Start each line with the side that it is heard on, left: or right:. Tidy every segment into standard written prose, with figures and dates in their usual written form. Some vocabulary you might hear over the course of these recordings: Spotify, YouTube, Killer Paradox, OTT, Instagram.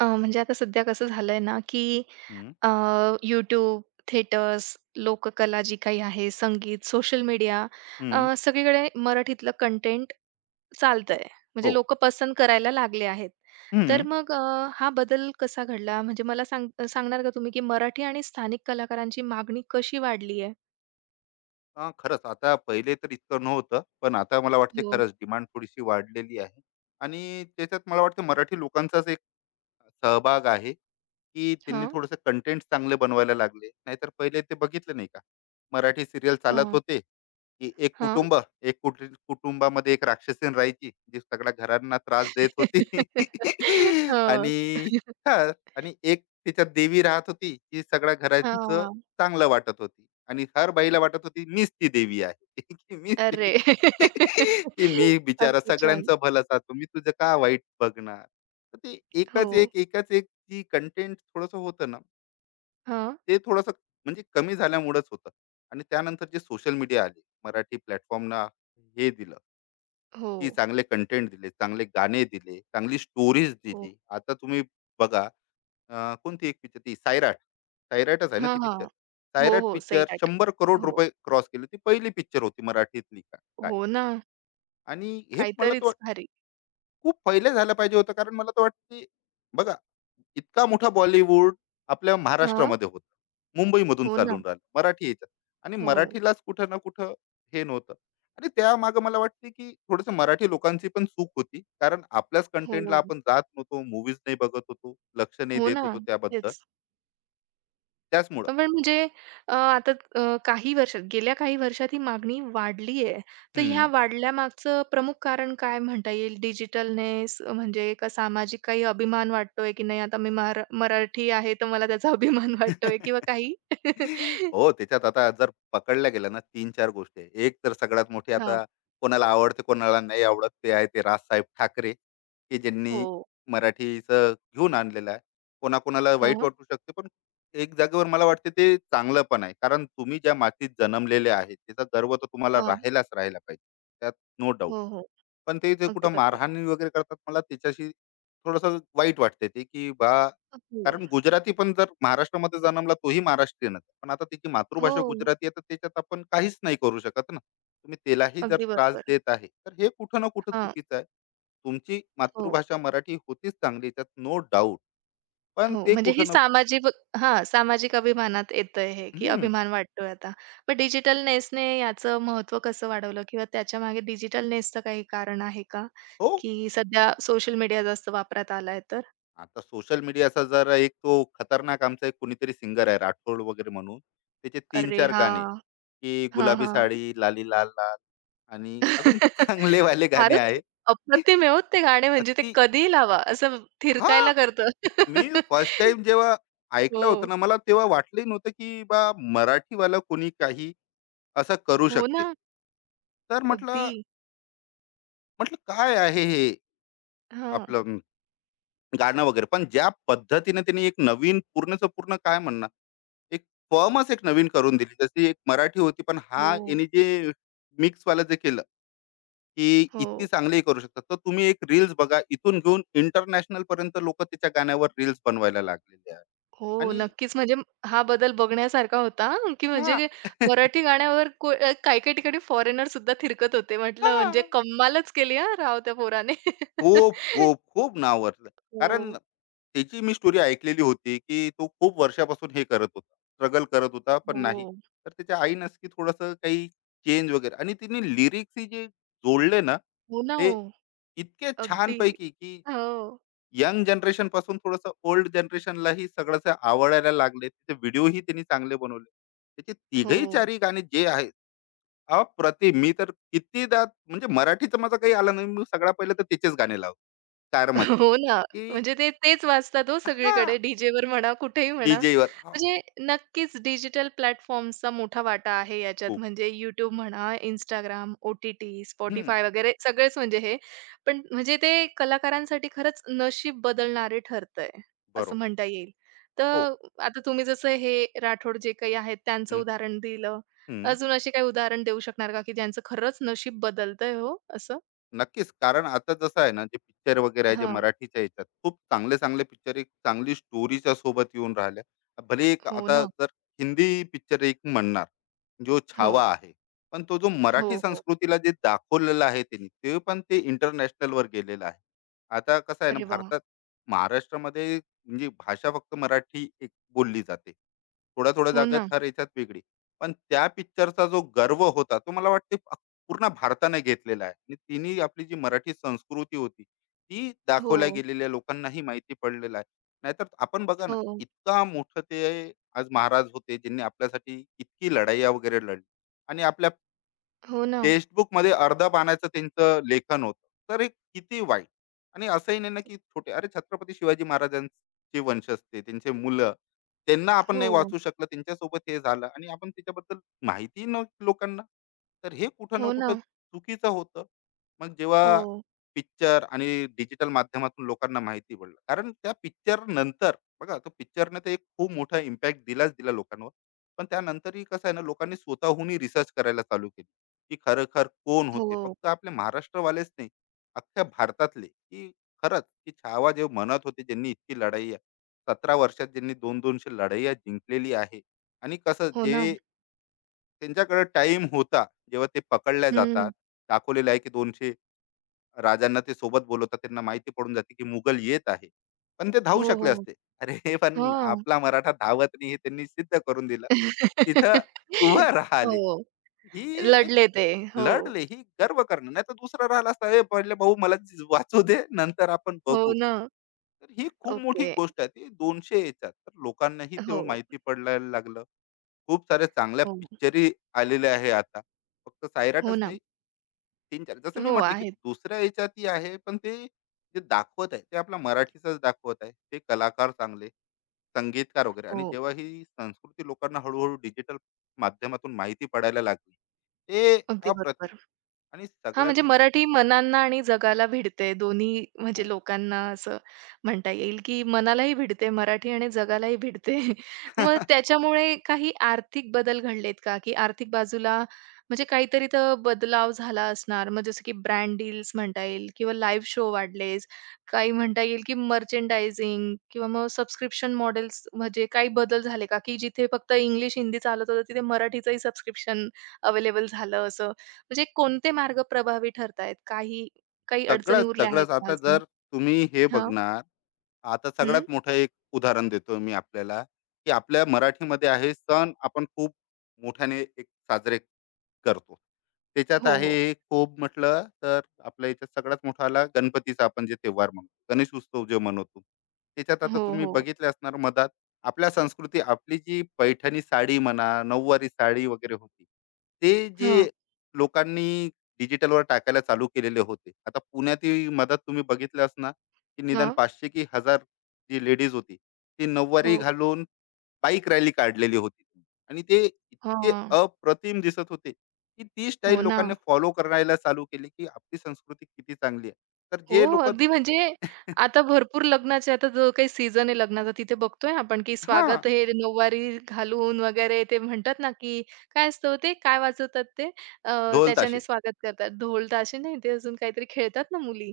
right: म्हणजे आता सध्या कसं झालंय ना, की
left: हं,
right: अ, YouTube, थिएटर्स, लोककला जी काही आहे, संगीत, सोशल मीडिया,
left: हं,
right: सगळीकडे मराठीतलं कंटेंट चालतंय. म्हणजे
left: हो.
right: लोकं पसंत करायला लागले आहेत. तर
left: हं.
right: मग हा बदल कसा घडला? म्हणजे मला सांगणार का तुम्ही, की मराठी आणि स्थानिक कलाकारांची मागणी कशी वाढली आहे?
left: खरंच आता पहिले तर इतकं नव्हतं. पण आता मला वाटते
right: हो.
left: खरंच डिमांड थोडीशी वाढलेली आहे आणि त्याच्यात मला वाटतं मराठी लोकांचाच एक सहभाग आहे, की त्यांनी
right: हां.
left: थोडंसं कंटेंट चांगले बनवायला लागले. नाहीतर पहिले ते बघितलं नाही का? मराठी सिरियल चालत
right: हां.
left: होते, की एक
right: हां.
left: कुटुंब, एक कुट कुटुंबामध्ये एक राक्षसीण राहायची, जी सगळ्या घरांना त्रास देत होती.
right: हो.
left: आणि हां, आणि एक तिच्यात देवी राहत होती, जी सगळ्या घरांचं
right: हां.
left: चांगलं वाटत होती. आणि हर बाईला वाटत होती, मीच ती देवी आहे, की मीच ती,
right: अरे!
left: की मी बिचारा
right: अगदी छान.
left: सगळ्यांचं भलं साधतो, मी तुझं का वाईट बघणार? तर ते
right: हो.
left: एकच एक जी कंटेंट थोडंसं होतं ना,
right: हां.
left: ते थोडंसं म्हणजे कमी झाल्यामुळेच होतं. आणि त्यानंतर जे सोशल मीडिया आले मराठी प्लॅटफॉर्मना हे दिलं, की
right: हो,
left: चांगले कंटेंट दिले, चांगले गाणे दिले, चांगली स्टोरीज
right: हो.
left: दिली. आता तुम्ही बघा, कोणती एक पिक्चर ती सायराट. सायराटच आहे ना
right: हां,
left: ती
right: हां.
left: पिक्चर.
right: हो,
left: सायराट
right: हो.
left: पिक्चर
right: सैराट.
left: शंभर करोड
right: हो.
left: रुपये क्रॉस केले, ती पहिली पिक्चर होती मराठीतली काय.
right: हो ना.
left: आणि हे मला तो
right: काहीतरीच भारी.
left: खूप पहिले झालं पाहिजे होतं. कारण मला तर वाटतं, की बघा, इतका मोठा बॉलिवूड आपल्या
right: हां.
left: महाराष्ट्रामध्ये होता. मुंबईमधून
right: हो ना.
left: चालून राहिला. मराठी ह्याच्यात आणि
right: हो.
left: मराठीलाच कुठं ना कुठं हे नव्हतं. आणि त्यामागे मला वाटते, की थोडंसं मराठी लोकांची पण चूक होती. कारण आपल्याच कंटेंटला
right: हो.
left: आपण जात नव्हतो, मूव्हीज नाही बघत होतो, लक्ष नाही
right: हो
left: देत
right: ना.
left: होतो त्याबद्दल.
right: तेच.
left: त्याचमुळं.
right: पण म्हणजे आता काही वर्षात गेल्या काही वर्षात ही मागणी वाढली आहे. तर ह्या
left: हं.
right: वाढल्यामागचं प्रमुख कारण काय म्हणता येईल? डिजिटलनेस म्हणजे का सामाजिक काही अभिमान वाटतोय, की नाही आता मी मराठी आहे, तर मला त्याचा अभिमान वाटतोय किंवा काही?
left: हो, त्याच्यात आता जर पकडल्या गेल्या ना, तीन चार गोष्टी आहे. एक तर सगळ्यात मोठी
right: हां.
left: आता कोणाला आवडते, कोणाला नाही आवडत, ते आहे ते राजसाहेब ठाकरे, की ज्यांनी
right: हो.
left: मराठीचं घेऊन आणलेलं आहे. कोणाकोणाला वाईट
right: हां.
left: वाटू शकते, पण एक जागेवर मला वाटते ते चांगलं पण आहे. कारण तुम्ही ज्या मातीत जन्मलेले आहे, त्याचा गर्व तर तुम्हाला
right: हां.
left: राहायलाच राहायला पाहिजे. त्यात नो डाउट.
right: हो, हो.
left: पण ते जे
right: अगदी
left: कुठं
right: बरोबर.
left: मारहाण वगैरे करतात मला त्याच्याशी थोडंसं वाईट वाटते ते, की बा,
right: हो,
left: कारण गुजराती पण जर महाराष्ट्रामध्ये जन्मला तोही महाराष्ट्रीयनच. पण आता त्याची
right: हो.
left: मातृभाषा गुजराती आहे, तर त्याच्यात आपण काहीच नाही करू शकत ना. तुम्ही त्यालाही जर
right: अगदी
left: त्रास
right: बरोबर.
left: देत आहे, तर हे कुठं ना कुठं
right: हां.
left: चुकीचं आहे. तुमची
right: हो,
left: मातृभाषा मराठी होतीच चांगली, त्यात नो डाऊट. पण
right: हो.
left: ते
right: म्हणजे ही
left: कुठं ना.
right: सामाजिक हां, सामाजिक अभिमानात येतंय हे, की
left: हम्म,
right: अभिमान वाटतोय आता. पण डिजिटल नेसने याचं महत्त्व कसं वाढवलं किंवा त्याच्यामागे डिजिटल नेसचं काही कारण आहे का?
left: हो.
right: की सध्या सोशल मीडिया जास्त वापरात आलाय तर?
left: आता सोशल मीडियाचा जर एक तो खतरनाक आमचा एक कोणीतरी सिंगर आहे राठोड वगैरे म्हणून, त्याचे तीन
right: अरे
left: चार
right: हां.
left: गाणे, की
right: हां,
left: गुलाबी
right: हां.
left: साडी, लाली लाल लाल, आणि अजून चांगले वाले गाणे
right: फारच
left: आहे.
right: अप्रतिम आहे हो ते गाणे. म्हणजे ते
left: ती
right: कधीही लावा, असं
left: हा
right: थिरकायला करतं.
left: मी फर्स्ट टाइम जेव्हा ऐकलं होतं
right: हो.
left: ना, मला तेव्हा वाटलंही नव्हतं की बा, मराठीवाला कोणी काही असं करू
right: हो
left: शकते.
right: ना.
left: तर
right: अगदी.
left: म्हटलं म्हटलं काय आहे हे,
right: हां.
left: आपलं गाणं वगैरे. पण ज्या पद्धतीने त्यांनी एक नवीन पूर्णच पूर्ण काय म्हणणार, एक फॉर्मच एक नवीन करून दिली. जशी एक मराठी होती, पण हा
right: हो,
left: याने जे मिक्स वाला जे केलं, की इतकी
right: हो,
left: चांगलीही करू शकतात. तर तुम्ही एक रील्स बघा, इथून घेऊन इंटरनॅशनल पर्यंत लोकं त्याच्या गाण्यावर रील्स बनवायला लागलेले आहेत.
right: हो.
left: आणि
right: नक्कीच म्हणजे हा बदल बघण्यासारखा होता हां, की
left: हां.
right: म्हणजे मराठी गाण्यावर काही-काही ठिकाणी फॉरेनर सुद्धा थिरकत होते. म्हटलं म्हणजे
left: हा
right: कमालच केली हां राव त्या पोराने.
left: खूप, खूप, खूप नाव वरलं. कारण
right: हो,
left: त्याची मी स्टोरी ऐकलेली होती, की तो खूप वर्षापासून हे करत होता, स्ट्रगल करत होता, पण नाही.
right: हो.
left: तर त्याच्या आई नक्की थोडंसं काही चेंज वगैरे, आणि तिने लिरिक्सही जे जोडले ना,
right: हो ना,
left: ते
right: हो.
left: इतके
right: अगदी.
left: छानपैकी, की
right: हो,
left: यंग जनरेशनपासून थोडंसं ओल्ड जनरेशनलाही सगळंच आवडायला लागले. त्याचे व्हिडिओही त्यांनी चांगले बनवले. त्याचे
right: हो.
left: तिघही चारही गाणे जे आहे, अप्रतिम. मी तर कितीदा, म्हणजे मराठीचं माझं काही आलं नाही. मी सगळ्यात पहिले तर तिचेच गाणे लावतो कारमध्ये,
right: हो ना.
left: की
right: म्हणजे ते तेच वाजतात हो सगळीकडे.
left: हां,
right: डीजेवर म्हणा, कुठेही म्हणा.
left: डी-जेवर. हो,
right: म्हणजे नक्कीच डिजिटल प्लॅटफॉर्म्सचा मोठा वाटा आहे याच्यात.
left: खूप.
right: म्हणजे YouTube म्हणा, Instagram, ओ-टी-टी,
left: हं,
right: Spotify वगैरे सगळेच म्हणजे हे. पण म्हणजे ते कलाकारांसाठी खरंच नशीब बदलणारे ठरतंय, असं
left: बरोबर.
right: म्हणता येईल.
left: हो.
right: तर आता तुम्ही जसं हे राठोड जे काही आहेत त्यांचं
left: हं,
right: उदाहरण दिलं.
left: हं.
right: अजून असे काही उदाहरण देऊ शकणार का, की ज्यांचं खरंच नशीब बदलतंय हो असं?
left: नक्कीच. कारण आता जसं आहे ना, जे पिक्चर वगैरे आहे, जे
right: हां.
left: मराठीच्या ह्याच्यात खूप चांगले-चांगले पिक्चर एक चांगली स्टोरीच्या सोबत येऊन राहिल्या. भले एक
right: हो
left: आता
right: ना.
left: जर हिंदी पिक्चर एक म्हणणार, जो
right: हो.
left: छावा आहे. पण तो जो
right: हो,
left: मराठी
right: हो.
left: संस्कृतीला जे दाखवलेला आहे त्यांनी, ते पण ते इंटरनॅशनलवर गेलेलं आहे. आता कसं आहे ना,
right: अरे वाह!
left: भारतात महाराष्ट्रामध्ये म्हणजे भाषा फक्त मराठी एक बोलली जाते. थोड्या-थोड्या
right: हो
left: जागेत
right: ना.
left: हर ह्याच्यात वेगळी. पण त्या पिक्चरचा जो गर्व होता, तो मला वाटते पूर्ण भारताने घेतलेला आहे, आणि तिने आपली जी मराठी संस्कृती होती ती
right: हो,
left: दाखवल्या गेलेल्या लोकांनाही माहिती पडलेलं आहे. नाहीतर आपण बघा ना,
right: हो,
left: इतका मोठं ते आज महाराज होते ज्यांनी आपल्यासाठी इतकी लढाया वगैरे लढली, आणि आपल्या
right: हो ना.
left: टेक्स्टबुकमध्ये अर्ध्या पानाचं त्यांचं लेखन होतं. तर हे किती वाईट. आणि असंही नाही ना, की छोटे अरे, छत्रपती शिवाजी महाराजांचे वंशजते, त्यांचे मुलं, त्यांना आपण नाही
right: हो,
left: वाचू शकलं, त्यांच्यासोबत हे झालं आणि आपण त्याच्याबद्दल माहिती नव्हती लोकांना. तर हे कुठं ना
right: हो ना.
left: कुठं चुकीचं होतं. मग जेव्हा
right: हो,
left: पिक्चर आणि डिजिटल माध्यमातून लोकांना माहिती पडलं. कारण त्या पिक्चरनंतर बघा, तो पिक्चरनं तर एक खूप मोठा इम्पॅक्ट दिलाच दिला लोकांवर. पण त्यानंतरही कसं आहे ना, लोकांनी स्वतःहूनही रिसर्च करायला चालू केली. की खरोखर कोण होते,
right: हो,
left: फक्त आपले महाराष्ट्रवालेच नाही, अख्ख्या भारतातले, की खरंच की छावा जे म्हणत होते ज्यांनी इतकी लढाई, 17 वर्षात ज्यांनी दोनशे लढाई जिंकलेली आहे. आणि कसं
right: हो ना.
left: जे त्यांच्याकडे टाइम होता, जेव्हा ते पकडल्या
right: हं.
left: जातात, दाखवलेलं आहे की 200 राजांना ते सोबत बोलवतात, त्यांना माहिती पडून जाते की मुघल येत आहे, पण ते धावू
right: हो,
left: शकले
right: हो.
left: असते. अरे, पण
right: हां.
left: आपला मराठा धावत नाही हे त्यांनी सिद्ध करून दिलं. तिथं उभं राहिले,
right: हो,
left: ही एक
right: लढले ते. हो,
left: लढले, ही गर्व करणं. नाहीतर दुसरा राहिला असता, "ए, पहिले भाऊ मला वाचू दे, नंतर आपण
right: हो
left: बघू."
right: ना.
left: तर ही खूप मोठी
right: ओके.
left: गोष्ट आहे, ती 200 याच्यात तर लोकांनाही तेव्हा
right: हो,
left: माहिती पडायला लागलं. खूप साऱ्या चांगल्या
right: हो,
left: पिक्चरी आलेल्या आहे आता, फक्त
right: हो
left: सायराटच
right: ना.
left: नाही, तीन चार जसं मी
right: हो,
left: म्हटलं की
right: आहेत.
left: दुसऱ्या याच्यातही आहे. पण ते जे दाखवत आहे ते आपला मराठीचाच दाखवत आहे, ते कलाकार चांगले, संगीतकार वगैरे. आणि
right: हो,
left: जेव्हा ही संस्कृती लोकांना हळूहळू डिजिटल माध्यमातून माहिती पडायला लागली, ते
right: अगदी
left: अप्रतिम.
right: बरोबर.
left: आणि
right: हां, म्हणजे
left: सगळ्यात
right: मराठी मनांना आणि जगाला भिडते. दोन्ही म्हणजे
left: हो.
right: लोकांना असं म्हणता येईल, की मनालाही भिडते मराठी आणि जगालाही भिडते. मग त्याच्यामुळे काही आर्थिक बदल घडलेत का? की आर्थिक बाजूला म्हणजे काहीतरी तर बदलाव झाला असणार. मग जसं की ब्रँड डील्स म्हणता येईल किंवा लाईव्ह शो वाढले, काही म्हणता येईल, की मर्चेंडायझिंग किंवा मग सबस्क्रिप्शन मॉडेल्स, म्हणजे काही बदल झाले का? की जिथे फक्त इंग्लिश, हिंदी चालत होतं, तिथे मराठीचंही सबस्क्रिप्शन अवेलेबल झालं असं? म्हणजे कोणते मार्ग प्रभावी ठरतायत? काही काही अडचणी
left: सगळंच,
right: उरल्या आहेत
left: सगळंच.
right: का
left: आता
right: अजून?
left: जर तुम्ही हे
right: हां.
left: बघणार, आता
right: हं.
left: सगळ्यात मोठं एक उदाहरण देतो मी आपल्याला, की आपल्या मराठीमध्ये आहे सण, आपण खूप मोठ्याने एक साजरे करतो. त्याच्यात
right: हो, हो.
left: आहे खूप म्हटलं तर आपल्या याच्यात सगळ्यात मोठा आला गणपतीचा, आपण जे त्योहार म्हणतो, गणेश उत्सव जे मनवतो. त्याच्यात आता
right: हो,
left: तुम्ही
right: हो.
left: बघितले असणार मधात आपल्या संस्कृती, आपली जी पैठणी साडी म्हणा, नऊवारी साडी वगैरे होती. ते
right: हां,
left: जे लोकांनी डिजिटलवर टाकायला चालू केलेले होते. आता पुण्यातही मधात तुम्ही बघितलं असणार, की निदान
right: हां.
left: 500 की 1000 जी लेडीज होती, ती नऊवारी
right: हो.
left: घालून बाईक रॅली काढलेली होती. आणि ते इतके
right: हां.
left: अप्रतिम दिसत होते, की ती
right: हो
left: स्टाईल
right: ना.
left: लोकांनी फॉलो करायला चालू केली, की आपली संस्कृती किती चांगली आहे. तर
right: हो,
left: जे लोक.
right: अगदी म्हणजे आता भरपूर लग्नाचे, आता जो काही सीझन आहे लग्नाचा, तिथे बघतोय आपण, की
left: हां,
right: स्वागत हे नऊवारी घालून वगैरे. ते म्हणतात ना, की काय असतं ते, काय वाजवतात ते?
left: ढोल
right: त्याच्याने
left: ताशे,
right: स्वागत करतात. ढोल ताशे नाही ते अजून काहीतरी खेळतात ना मुली.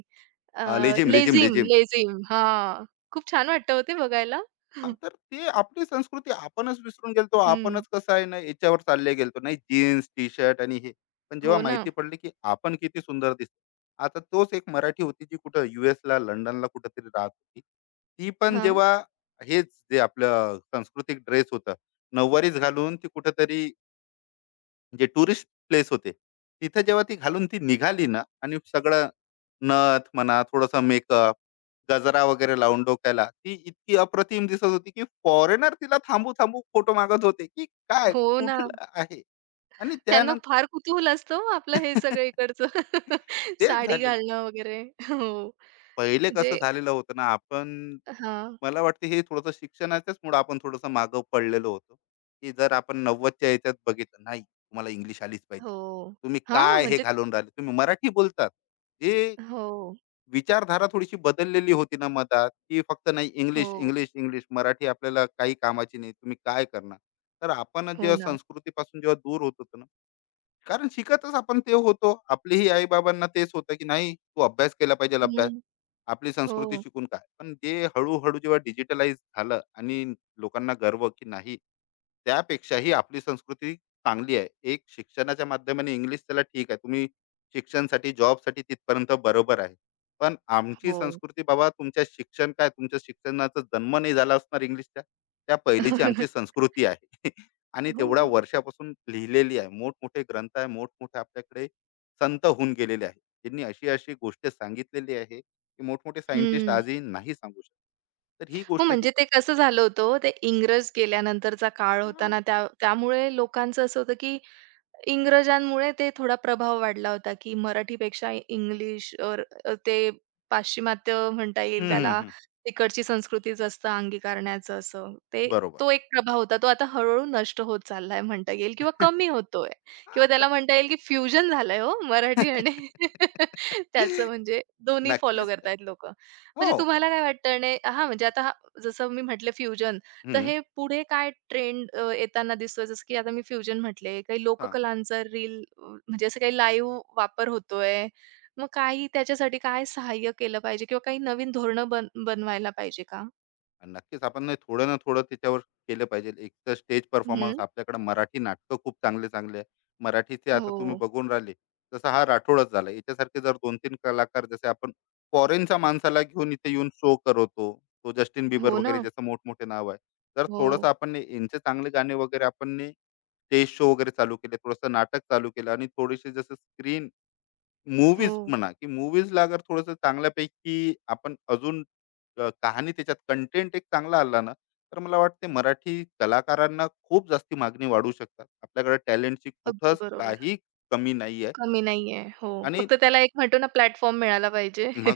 right: अ,
left: लेझीम, लेझीम,
right: लेझीम,
left: लेझीम.
right: लेझीम. हां. खूप छान वाटतं हो ते बघायला.
left: हां, तर ते आपली संस्कृती आपणच विसरून गेलतो.
right: हं,
left: आपणच कसं आहे ना, याच्यावर चालले गेलतो. नाही जीन्स, टी-शर्ट आणि हे. पण जेव्हा
right: हो ना.
left: माहिती पडली, की आपण किती सुंदर दिसतो. आता तोच एक मराठी होती, जी कुठं यूएसला, लंडनला कुठेतरी राहत होती. ती पण
right: हां.
left: जेव्हा हेच जे आपलं सांस्कृतिक ड्रेस होता, नऊवारीच घालून ती कुठेतरी जे टुरिस्ट प्लेस होते. तिथे जेव्हा ती घालून ती निघाली ना, आणि सगळं नथ म्हणा, थोडासा मेकअप, गजरा वगैरे लावून डोक्याला, ती इतकी अप्रतिम दिसत होती, की फॉरेनर तिला थांबू-थांबू फोटो मागत होते, की काय
right: हो ना.
left: कुठलं आहे? आणि
right: त्यांना
left: त्यानंतर
right: फार कुतूहल असतं हो आपलं हे सगळं इकडचं.
left: तेच
right: साडी
left: झालेलं.
right: घालणं वगैरे. हो.
left: पहिले कसं
right: म्हणजे
left: झालेलं होतं ना, आपण,
right: हां.
left: मला वाटते हे थोडंसं शिक्षणाच्याचमुळं आपण थोडंसं मागं पडलेलो होतो, की जर आपण 90च्या याच्यात बघितलं, नाही तुम्हाला इंग्लिश आलीच पाहिजे.
right: हो.
left: तुम्ही
right: हां,
left: काय हे
right: म्हणजे
left: घालून राहिले, तुम्ही मराठी बोलतात. हे
right: हो,
left: विचारधारा थोडीशी बदललेली होती ना मधात, की फक्त नाही इंग्लिश,
right: हो,
left: इंग्लिश, इंग्लिश. मराठी आपल्याला काही कामाची नाही, तुम्ही काय करणार? तर आपण
right: हो
left: जेव्हा
right: ना.
left: संस्कृतीपासून जेव्हा दूर होतो, कारण शिकतच आपण ते होतो. आपलीही आई-बाबांना तेच होतं, की नाही तू अभ्यास केला पाहिजे अभ्यास.
right: हं.
left: आपली संस्कृती
right: हो,
left: शिकून काय? पण जे हळू जेव्हा डिजिटलाइज झालं आणि लोकांना गर्व की नाही, त्यापेक्षाही आपली संस्कृती चांगली आहे. एक शिक्षणाच्या माध्यमाने इंग्लिश त्याला ठीक आहे. तुम्ही शिक्षणसाठी, जॉबसाठी तिथपर्यंत बरोबर आहे. पण आमची
right: हो.
left: संस्कृती बाबा तुमच्या शिक्षण काय, तुमच्या शिक्षणाचा जन्म नाही झाला असणार इंग्लिशच्या. त्या पहिलीची आमची संस्कृती आहे. आणि तेवढ्या
right: हो.
left: वर्षापासून लिहिलेली आहे. मोठमोठे ग्रंथ आहे, मोठमोठे आपल्याकडे संत होऊन गेलेले आहेत. त्यांनी अशी-अशी गोष्ट सांगितलेली आहे, की मोठमोठे सायंटिस्ट
right: हं.
left: आजही नाही सांगू शकत. तर ही
right: हो,
left: गोष्ट जी
right: म्हणजे ते कसं झालं होतं ओ, ते इंग्रज गेल्यानंतरचा काळ होता
left: हां.
right: ना, त्यामुळे लोकांचं असं होतं, की इंग्रजांमुळे ते थोडा प्रभाव वाढला होता, की मराठीपेक्षा इंग्लिश और ते पाश्चिमात्य म्हणता
left: हं,
right: येईल
left: हं,
right: त्याला.
left: हं.
right: तिकडची संस्कृती जास्त अंगीकारण्याचं असं. ते
left: बरोबर.
right: तो एक प्रभाव होता. तो आता हळू-हळू नष्ट होत चाललाय म्हणता येईल किंवा कमी होतोय किंवा त्याला
left: हां.
right: म्हणता येईल, की फ्युजन झालंय हो मराठी आणि त्याचं म्हणजे दोन्ही फॉलो
left: नक्कीच नाही.
right: करतायत लोकं.
left: हो.
right: म्हणजे तुम्हाला काय वाटतं? आणि हां, म्हणजे आता जसं मी म्हटलं फ्युजन, तर
left: हं.
right: हे पुढे काय ट्रेंड येताना दिसतोय? जसं की आता मी फ्युजन म्हटले, काही
left: हां.
right: लोककलांचा रील, म्हणजे असं काही लाईव्ह वापर होतोय. मग काही त्याच्यासाठी काय सहाय्य केलं पाहिजे किंवा काही नवीन धोरणं बनवायला पाहिजे का?
left: आणि नक्कीच आपण नाही थोडं ना थोडं त्याच्यावर केलं पाहिजे. एक तर स्टेज, हं, परफॉर्मन्स
right: हं.
left: आपल्याकडे मराठी नाटकं खूप चांगले चांगले आहे. मराठीचे आता तुम्ही
right: हो.
left: बघून राहिले जसं हा राठोडच झाला, याच्यासारखे जर दोन तीन कलाकार, जसे आपण फॉरेनच्या माणसाला घेऊन इथे येऊन शो करवतो, तो जस्टिन बिबर
right: हो ना.
left: वगैरे ज्याचं मोठमोठे नाव आहे. तर
right: हो,
left: थोडंसं आपण ने यांचे चांगले गाणे वगैरे, आपण ने स्टेज शो वगैरे चालू केले, थोडंसं नाटक चालू केलं, आणि थोडीशी जसं स्क्रीन
right: हो.
left: मूव्हीज म्हणा, की मूव्हीजला अगर थोडंसं चांगल्यापैकी आपण अजून, कहाणी त्याच्यात कंटेंट एक चांगला आला ना, तर मला वाटते मराठी कलाकारांना खूप जास्ती मागणी वाढू शकतात. आपल्याकडे टॅलेंटची
right: अगदी
left: कुठंच
right: बरोबर.
left: काही कमी नाही आहे.
right: कमी नाहीये. हो.
left: आणि
right: फक्त त्याला एक म्हणतो ना, प्लॅटफॉर्म मिळाला पाहिजे.
left: मग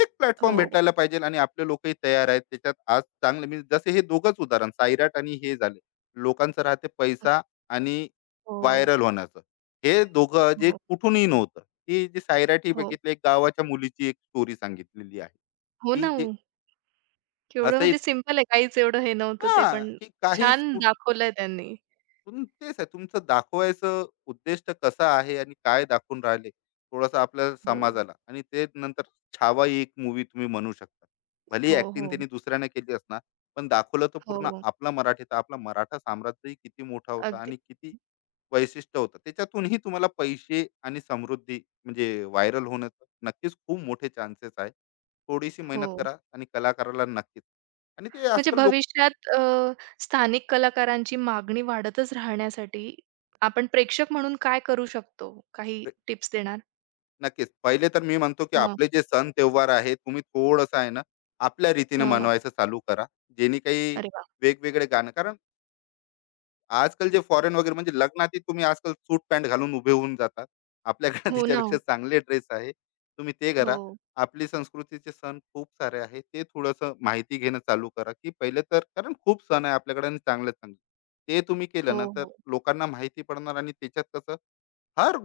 left: एक
right: हो,
left: प्लॅटफॉर्म भेटायला पाहिजे, आणि आपले लोकही तयार आहेत त्याच्यात. आज चांगले, मी जसे हे दोघंच उदाहरण सायराट आणि हे झाले, लोकांचं राहते पैसा आणि
right: हो,
left: व्हायरल होण्याचं. हे दोघं जे
right: हो,
left: कुठूनही नव्हतं, ती जी सायराट ही
right: हो.
left: बघितली, एक गावाच्या मुलीची एक स्टोरी सांगितलेली आहे,
right: हो ना.
left: की जे
right: हो. केवढं
left: असं
right: म्हणजे
left: इत-,
right: सिंपल आहे. काहीच एवढं हे नव्हतं
left: हा
right: ते, पण
left: की काहीच,
right: छान दाखवलंय त्यांनी.
left: तेच आहे तुमचं दाखवायचं उद्दिष्ट कसं आहे, आणि काय दाखवून राहिले थोडंसं आपल्या
right: हो.
left: समाजाला. आणि ते नंतर छावा ही एक मूवी तुम्ही म्हणू शकता, भले
right: हो,
left: ऍक्टिंग
right: हो.
left: त्यांनी दुसऱ्याने केली असणार, पण दाखवलं तर पूर्ण
right: हो.
left: आपला मराठी, तर आपला मराठा साम्राज्यही किती मोठा होता
right: अगदी.
left: आणि किती वैशिष्ट्य होतं. त्याच्यातूनही तुम्हाला पैसे आणि समृद्धी म्हणजे व्हायरल होण्याचं नक्कीच खूप मोठे चान्सेस आहे. थोडीशी मेहनत
right: हो.
left: करा, आणि कलाकाराला नक्कीच. आणि ते
right: म्हणजे
left: आजकाल लोक
right: भविष्यात अ, स्थानिक कलाकारांची मागणी वाढतच राहण्यासाठी आपण प्रेक्षक म्हणून काय करू शकतो? काही टिप्स देणार?
left: नक्कीच. पहिले तर मी म्हणतो, की
right: हां,
left: आपले जे सण त्योहार आहे, तुम्ही थोडंसं आहे ना, आपल्या रीतीने
right: हां.
left: मनवायचं चालू करा. जेणे काही
right: अरे वाह!
left: वेगवेगळे गाणं, कारण आजकाल जे फॉरेन वगैरे, म्हणजे लग्नातही तुम्ही आजकाल सूट पॅन्ट घालून उभे होऊन जातात. आपल्याकडे
right: हो ना.
left: त्याच्यापेक्षा चांगले ड्रेस आहे. तुम्ही ते करा.
right: हो.
left: आपली संस्कृतीचे सण खूप सारे आहेत. ते थोडंसं माहिती घेणं चालू करा, की पहिले तर, कारण खूप सण आहे आपल्याकडे आणि चांगले-चांगले. ते तुम्ही
right: हो,
left: केलं ना, तर
right: हो.
left: लोकांना माहिती पडणार. आणि त्याच्यात कसं, हर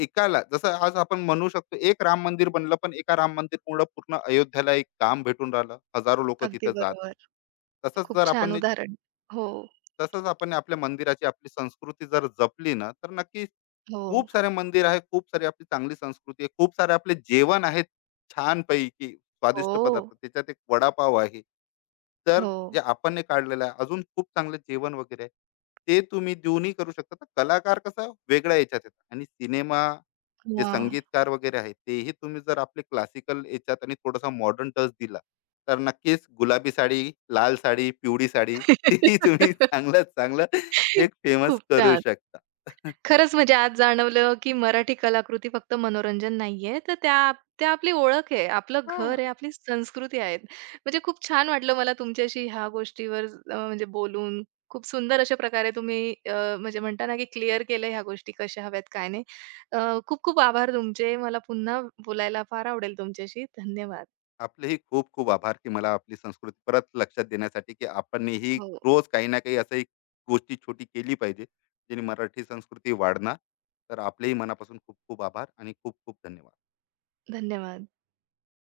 left: एकाला जसं आज आपण म्हणू शकतो, एक राम मंदिर बनलं, पण एका राम मंदिरमुळे पूर्ण पूर्ण अयोध्याला एक काम भेटून राहिलं, हजारो लोक
right: अगदी
left: तिथं जात आहे.
right: बरोबर.
left: तसंच
right: खूप
left: जर आपण,
right: छान उदाहरण. हो,
left: तसंच आपण आपल्या मंदिराची आपली संस्कृती जर जपली ना, तर नक्कीच
right: हो,
left: खूप सारे मंदिर आहे, खूप सारी आपली चांगली संस्कृती आहे, खूप सारे आपले जेवण आहेत, छानपैकी स्वादिष्ट
right: हो,
left: पदार्थ, त्याच्यात एक वडापाव आहे. तर
right: हो.
left: जे आपण नाही काढलेलं आहे, अजून खूप चांगलं जेवण वगैरे आहे, ते तुम्ही देऊनही करू शकता. तर कलाकार कसं वेगळ्या याच्यात येतात, आणि सिनेमा जे
right: हां.
left: संगीतकार वगैरे आहे तेही तुम्ही जर आपले क्लासिकल याच्यात आणि थोडासा मॉडर्न टच दिला, तर नक्कीच गुलाबी साडी, लाल साडी, पिवळी साडी, तेही तुम्ही चांगल्यात चांगलं एक फेमस
right: खूप
left: करू
right: छान.
left: शकता.
right: खरंच म्हणजे आज जाणवलं, की मराठी कलाकृती फक्त मनोरंजन नाहीये, तर त्या त्या आपली ओळख आहे, आपलं घर
left: हां.
right: आहे, आपली संस्कृती आहे. म्हणजे खूप छान वाटलं मला तुमच्याशी ह्या गोष्टीवर म्हणजे बोलून. खूप सुंदर अशा प्रकारे तुम्ही, म्हणजे म्हणता ना, की क्लिअर केलं ह्या गोष्टी कशा हव्यात, काय नाही. अ, खूप खूप आभार तुमचे. मला पुन्हा बोलायला फार आवडेल तुमच्याशी. धन्यवाद.
left: आपलेही खूप-खूप आभार, की मला आपली संस्कृती परत लक्षात देण्यासाठी, की आपण ही
right: हो.
left: रोज काही ना काही असं एक गोष्टी छोटी केली पाहिजे, जेणे मराठी संस्कृती वाढणार. तर आपलेही मनापासून खूप-खूप आभार आणि खूप-खूप धन्यवाद.
right: धन्यवाद.